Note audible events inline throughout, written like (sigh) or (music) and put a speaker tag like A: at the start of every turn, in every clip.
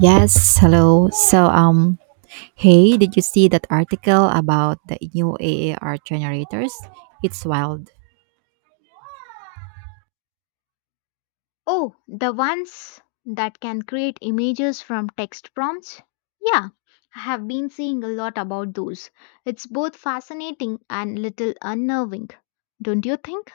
A: Yes, hello. Hey, did you see that article about the new AAR generators? It's wild.
B: Oh, the ones that can create images from text prompts? Yeah, I have been seeing a lot about those. It's both fascinating and little unnerving, don't you think?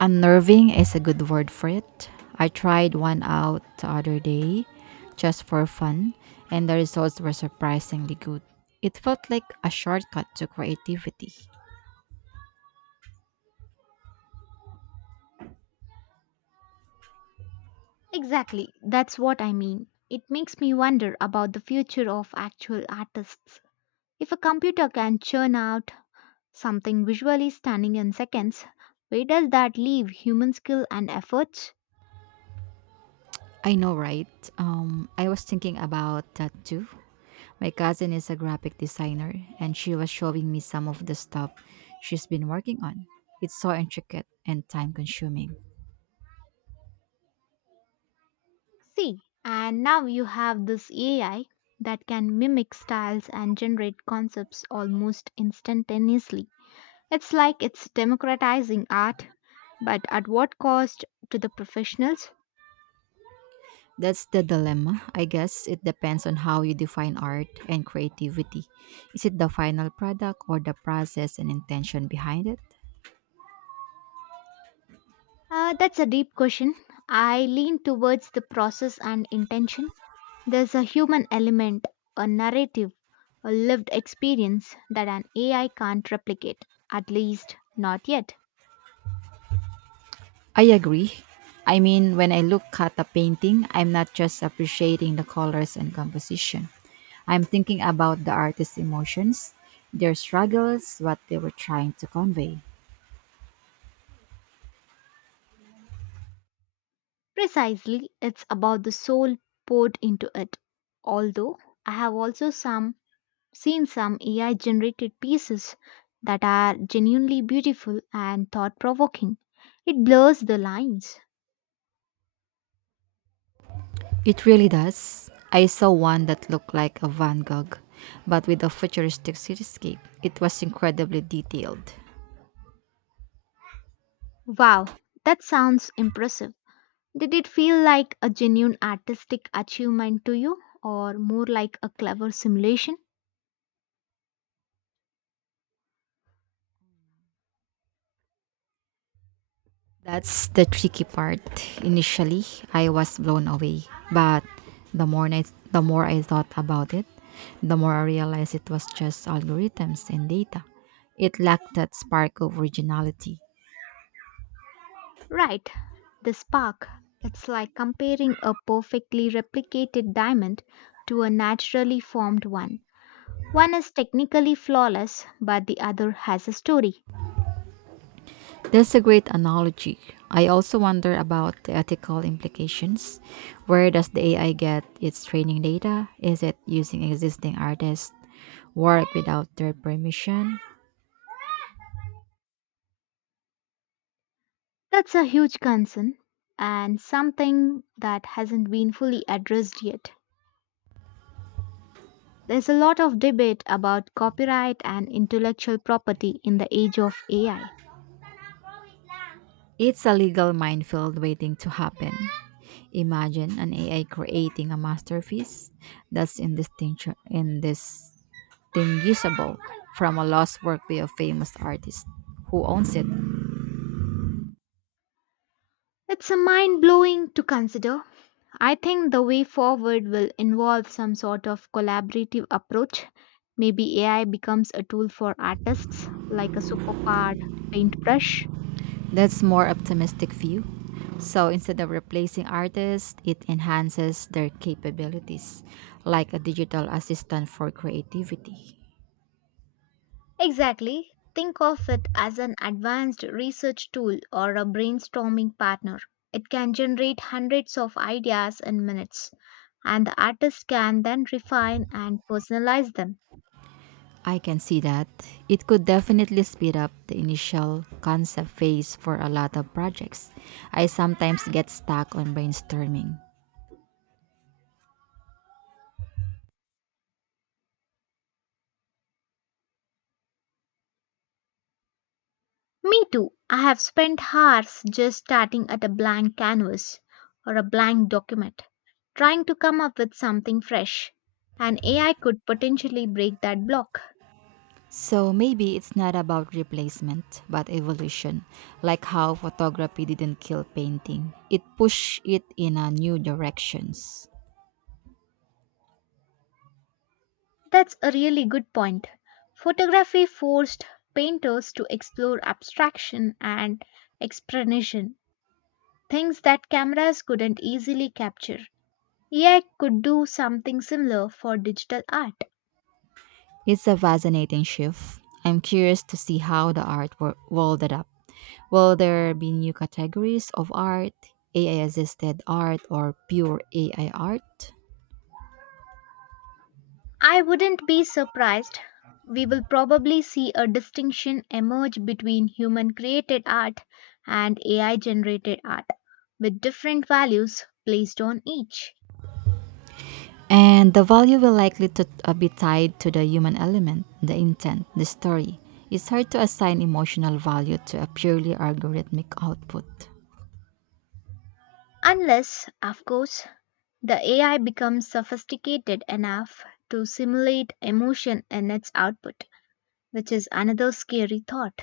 A: Unnerving is a good word for it. I tried one out the other day just for fun, and the results were surprisingly good. It felt like a shortcut to creativity.
B: Exactly, that's what I mean. It makes me wonder about the future of actual artists. If a computer can churn out something visually stunning in seconds. Where does that leave human skill and efforts?
A: I know, right? I was thinking about that too. My cousin is a graphic designer, and she was showing me some of the stuff she's been working on. It's so intricate and time consuming.
B: See, and now you have this AI that can mimic styles and generate concepts almost instantaneously. It's like it's democratizing art, but at what cost to the professionals?
A: That's the dilemma. I guess it depends on how you define art and creativity. Is it the final product or the process and intention behind it?
B: That's a deep question. I lean towards the process and intention. There's a human element, a narrative, a lived experience that an AI can't replicate, at least not yet.
A: I agree. I mean, when I look at a painting, I'm not just appreciating the colors and composition. I'm thinking about the artist's emotions, their struggles, what they were trying to convey.
B: Precisely, it's about the soul poured into it. Although I have also some seen some AI generated pieces that are genuinely beautiful and thought provoking. It blurs the lines.
A: It really does. I saw one that looked like a Van Gogh, but with a futuristic cityscape. It was incredibly detailed.
B: Wow, that sounds impressive. Did it feel like a genuine artistic achievement to you or more like a clever simulation?
A: That's the tricky part. Initially, I was blown away, but the more I, the more I thought about it, the more I realized it was just algorithms and data. It lacked that spark of originality.
B: Right, the spark. It's like comparing a perfectly replicated diamond to a naturally formed one. One is technically flawless, but the other has a story.
A: That's a great analogy. I also wonder about the ethical implications. Where does the AI get its training data? Is it using existing artists' work without their permission?
B: That's a huge concern and something that hasn't been fully addressed yet. There's a lot of debate about copyright and intellectual property in the age of AI.
A: It's a legal minefield waiting to happen. Imagine an AI creating a masterpiece that's indistinguishable from a lost work by a famous artist. Who owns it?
B: It's a mind blowing to consider. I think the way forward will involve some sort of collaborative approach. Maybe AI becomes a tool for artists, like a superpowered paintbrush.
A: That's more optimistic view. So instead of replacing artists, it enhances their capabilities, like a digital assistant for creativity.
B: Exactly. Think of it as an advanced research tool or a brainstorming partner. It can generate hundreds of ideas in minutes, and the artist can then refine and personalize them.
A: I can see that. It could definitely speed up the initial concept phase for a lot of projects. I sometimes get stuck on brainstorming.
B: Me too. I have spent hours just starting at a blank canvas or a blank document, trying to come up with something fresh. And AI could potentially break that block.
A: So maybe it's not about replacement, but evolution, like how photography didn't kill painting. It pushed it in a new directions.
B: That's a really good point. Photography forced painters to explore abstraction and expression, things that cameras couldn't easily capture. AI could do something similar for digital art.
A: It's a fascinating shift. I'm curious to see how the world adapt. Will there be new categories of art, AI assisted art, or pure AI art?
B: I wouldn't be surprised. We will probably see a distinction emerge between human created art and AI generated art, with different values placed on each.
A: And the value will likely to be tied to the human element, the intent, the story. It's hard to assign emotional value to a purely algorithmic output.
B: Unless, of course, the AI becomes sophisticated enough to simulate emotion in its output, which is another scary thought.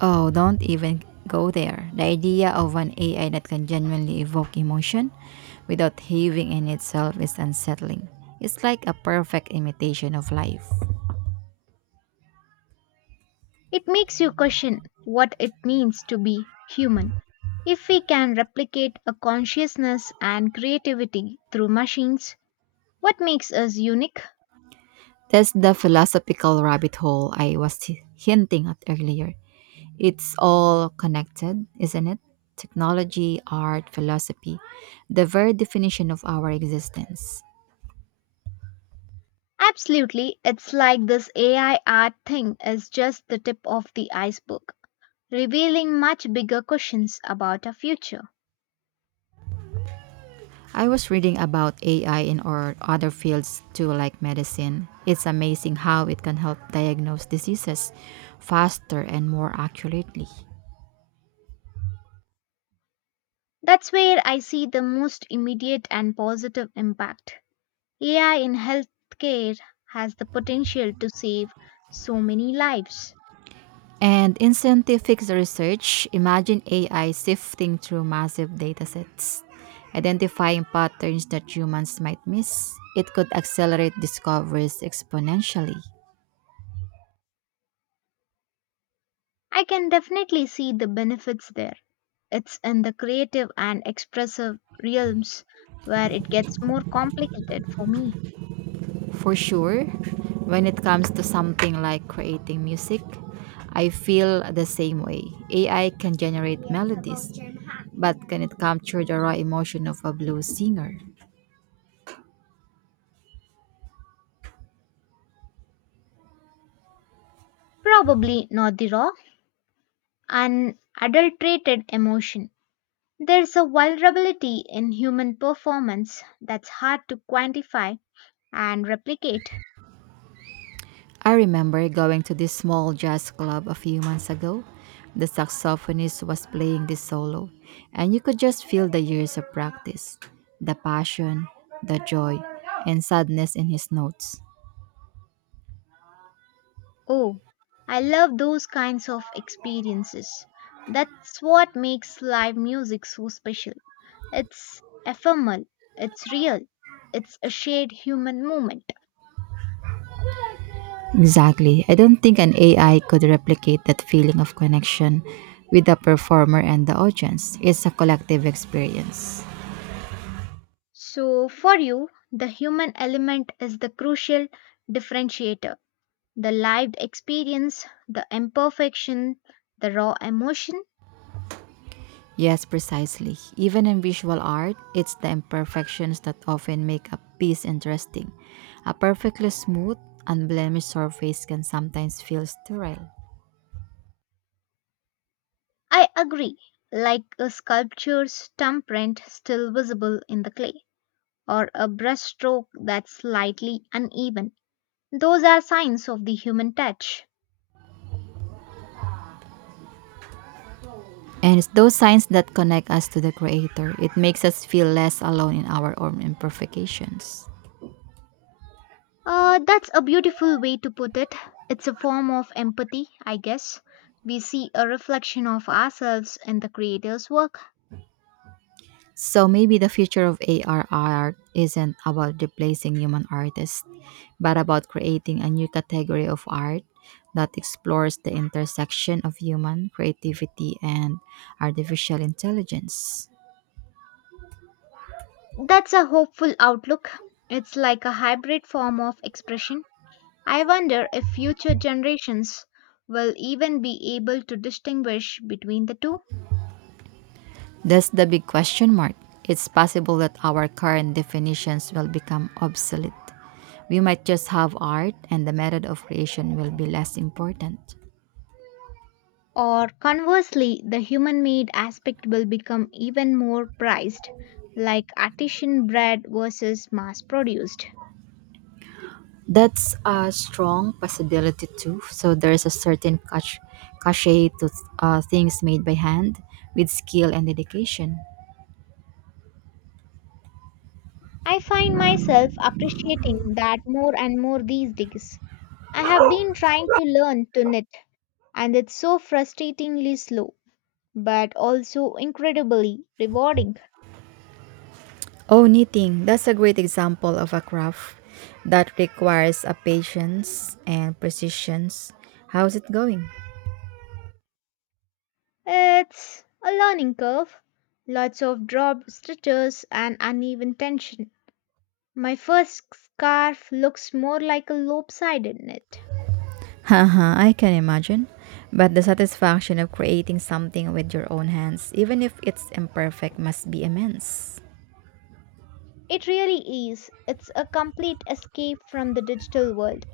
A: Oh, don't even go there. The idea of an AI that can genuinely evoke emotion without having in itself is unsettling. It's like a perfect imitation of life.
B: It makes you question what it means to be human. If we can replicate a consciousness and creativity through machines, what makes us unique?
A: That's the philosophical rabbit hole I was hinting at earlier. It's all connected, isn't it? Technology, art, philosophy, the very definition of our existence.
B: Absolutely, it's like this AI art thing is just the tip of the iceberg, revealing much bigger questions about our future.
A: I was reading about AI in or other fields too, like medicine. It's amazing how it can help diagnose diseases faster and more accurately.
B: That's where I see the most immediate and positive impact. AI in healthcare has the potential to save so many lives.
A: And in scientific research, imagine AI sifting through massive datasets, identifying patterns that humans might miss. It could accelerate discoveries exponentially.
B: I can definitely see the benefits there. It's in the creative and expressive realms where it gets more complicated for me.
A: For sure, when it comes to something like creating music, I feel the same way. AI can generate melodies, but can it capture the raw emotion of a blues singer?
B: Probably not the raw, unadulterated emotion. There's a vulnerability in human performance that's hard to quantify and replicate.
A: I remember going to this small jazz club a few months ago. The saxophonist was playing this solo, and you could just feel the years of practice, the passion, the joy, and sadness in his notes.
B: Oh, I love those kinds of experiences. That's what makes live music so special. It's ephemeral, it's real, it's a shared human moment.
A: Exactly. I don't think an AI could replicate that feeling of connection with the performer and the audience. It's a collective experience.
B: So, for you, the human element is the crucial differentiator. The lived experience, the imperfection, the raw emotion.
A: Yes, precisely. Even in visual art, it's the imperfections that often make a piece interesting. A perfectly smooth, unblemished surface can sometimes feel sterile.
B: I agree, like a sculpture's thumbprint still visible in the clay, or a brushstroke that's slightly uneven. Those are signs of the human touch.
A: And it's those signs that connect us to the creator. It makes us feel less alone in our own imperfections.
B: That's a beautiful way to put it. It's a form of empathy, I guess. We see a reflection of ourselves in the creator's work.
A: So maybe the future of AR art isn't about replacing human artists, but about creating a new category of art that explores the intersection of human creativity and artificial intelligence.
B: That's a hopeful outlook. It's like a hybrid form of expression. I wonder if future generations will even be able to distinguish between the two.
A: That's the big question mark. It's possible that our current definitions will become obsolete. We might just have art and the method of creation will be less important.
B: Or conversely, the human made aspect will become even more prized, like artisan bread versus mass produced.
A: That's a strong possibility too. So there's a certain cachet to things made by hand with skill and dedication.
B: I find myself appreciating that more and more these days. I have been trying to learn to knit, and it's so frustratingly slow, but also incredibly rewarding.
A: Oh, knitting. That's a great example of a craft that requires a patience and precision. How's it going?
B: It's a learning curve, lots of dropped stitches and uneven tension. My first scarf looks more like a lopsided knit.
A: Haha, (laughs) I can imagine. But the satisfaction of creating something with your own hands, even if it's imperfect, must be immense.
B: It really is. It's a complete escape from the digital world.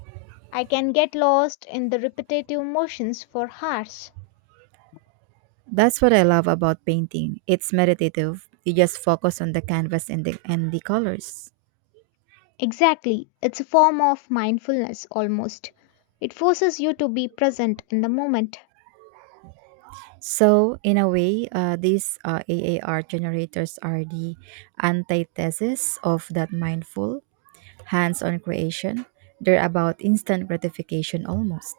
B: I can get lost in the repetitive motions for hours.
A: That's what I love about painting. It's meditative. You just focus on the canvas and the colors.
B: Exactly. It's a form of mindfulness almost. It forces you to be present in the moment.
A: So in a way, these AAR generators are the antithesis of that mindful, hands-on creation. They're about instant gratification almost,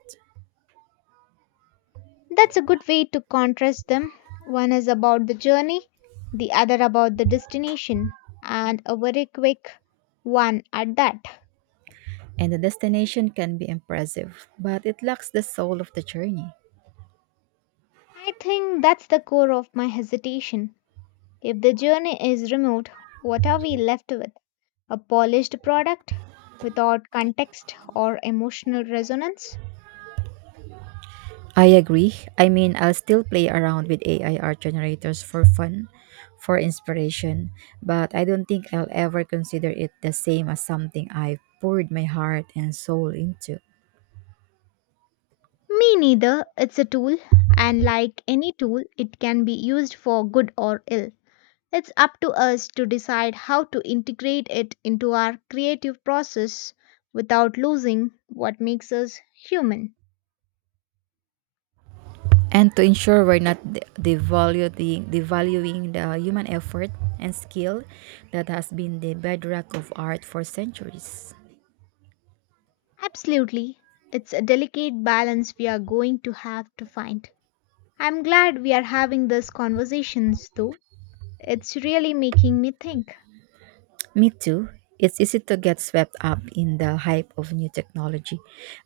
B: That's a good way to contrast them. One is about the journey, the other about the destination, and a very quick one at that.
A: and the destination can be impressive, but it lacks the soul of the journey.
B: I think that's the core of my hesitation. If the journey is removed, what are we left with? A polished product without context or emotional resonance?
A: I agree. I mean, I'll still play around with AI art generators for fun, for inspiration, but I don't think I'll ever consider it the same as something I poured my heart and soul into.
B: Me neither. It's a tool, and like any tool, it can be used for good or ill. It's up to us to decide how to integrate it into our creative process without losing what makes us human.
A: And to ensure we're not devaluing the human effort and skill that has been the bedrock of art for centuries.
B: Absolutely. It's a delicate balance we are going to have to find. I'm glad we are having these conversations though. It's really making me think.
A: Me too. It's easy to get swept up in the hype of new technology,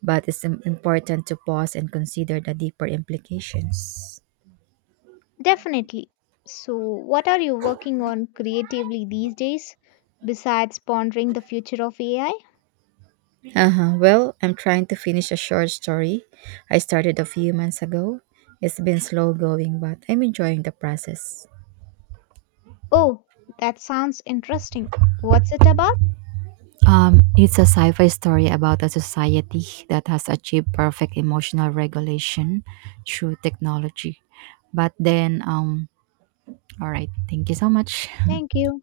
A: but it's important to pause and consider the deeper implications.
B: Definitely. So, what are you working on creatively these days besides pondering the future of AI?
A: Uh-huh. Well, I'm trying to finish a short story I started a few months ago. It's been slow going, but I'm enjoying the process.
B: Oh, that sounds interesting. What's it about?
A: It's a sci-fi story about a society that has achieved perfect emotional regulation through technology. But all right. Thank you so much.
B: Thank you.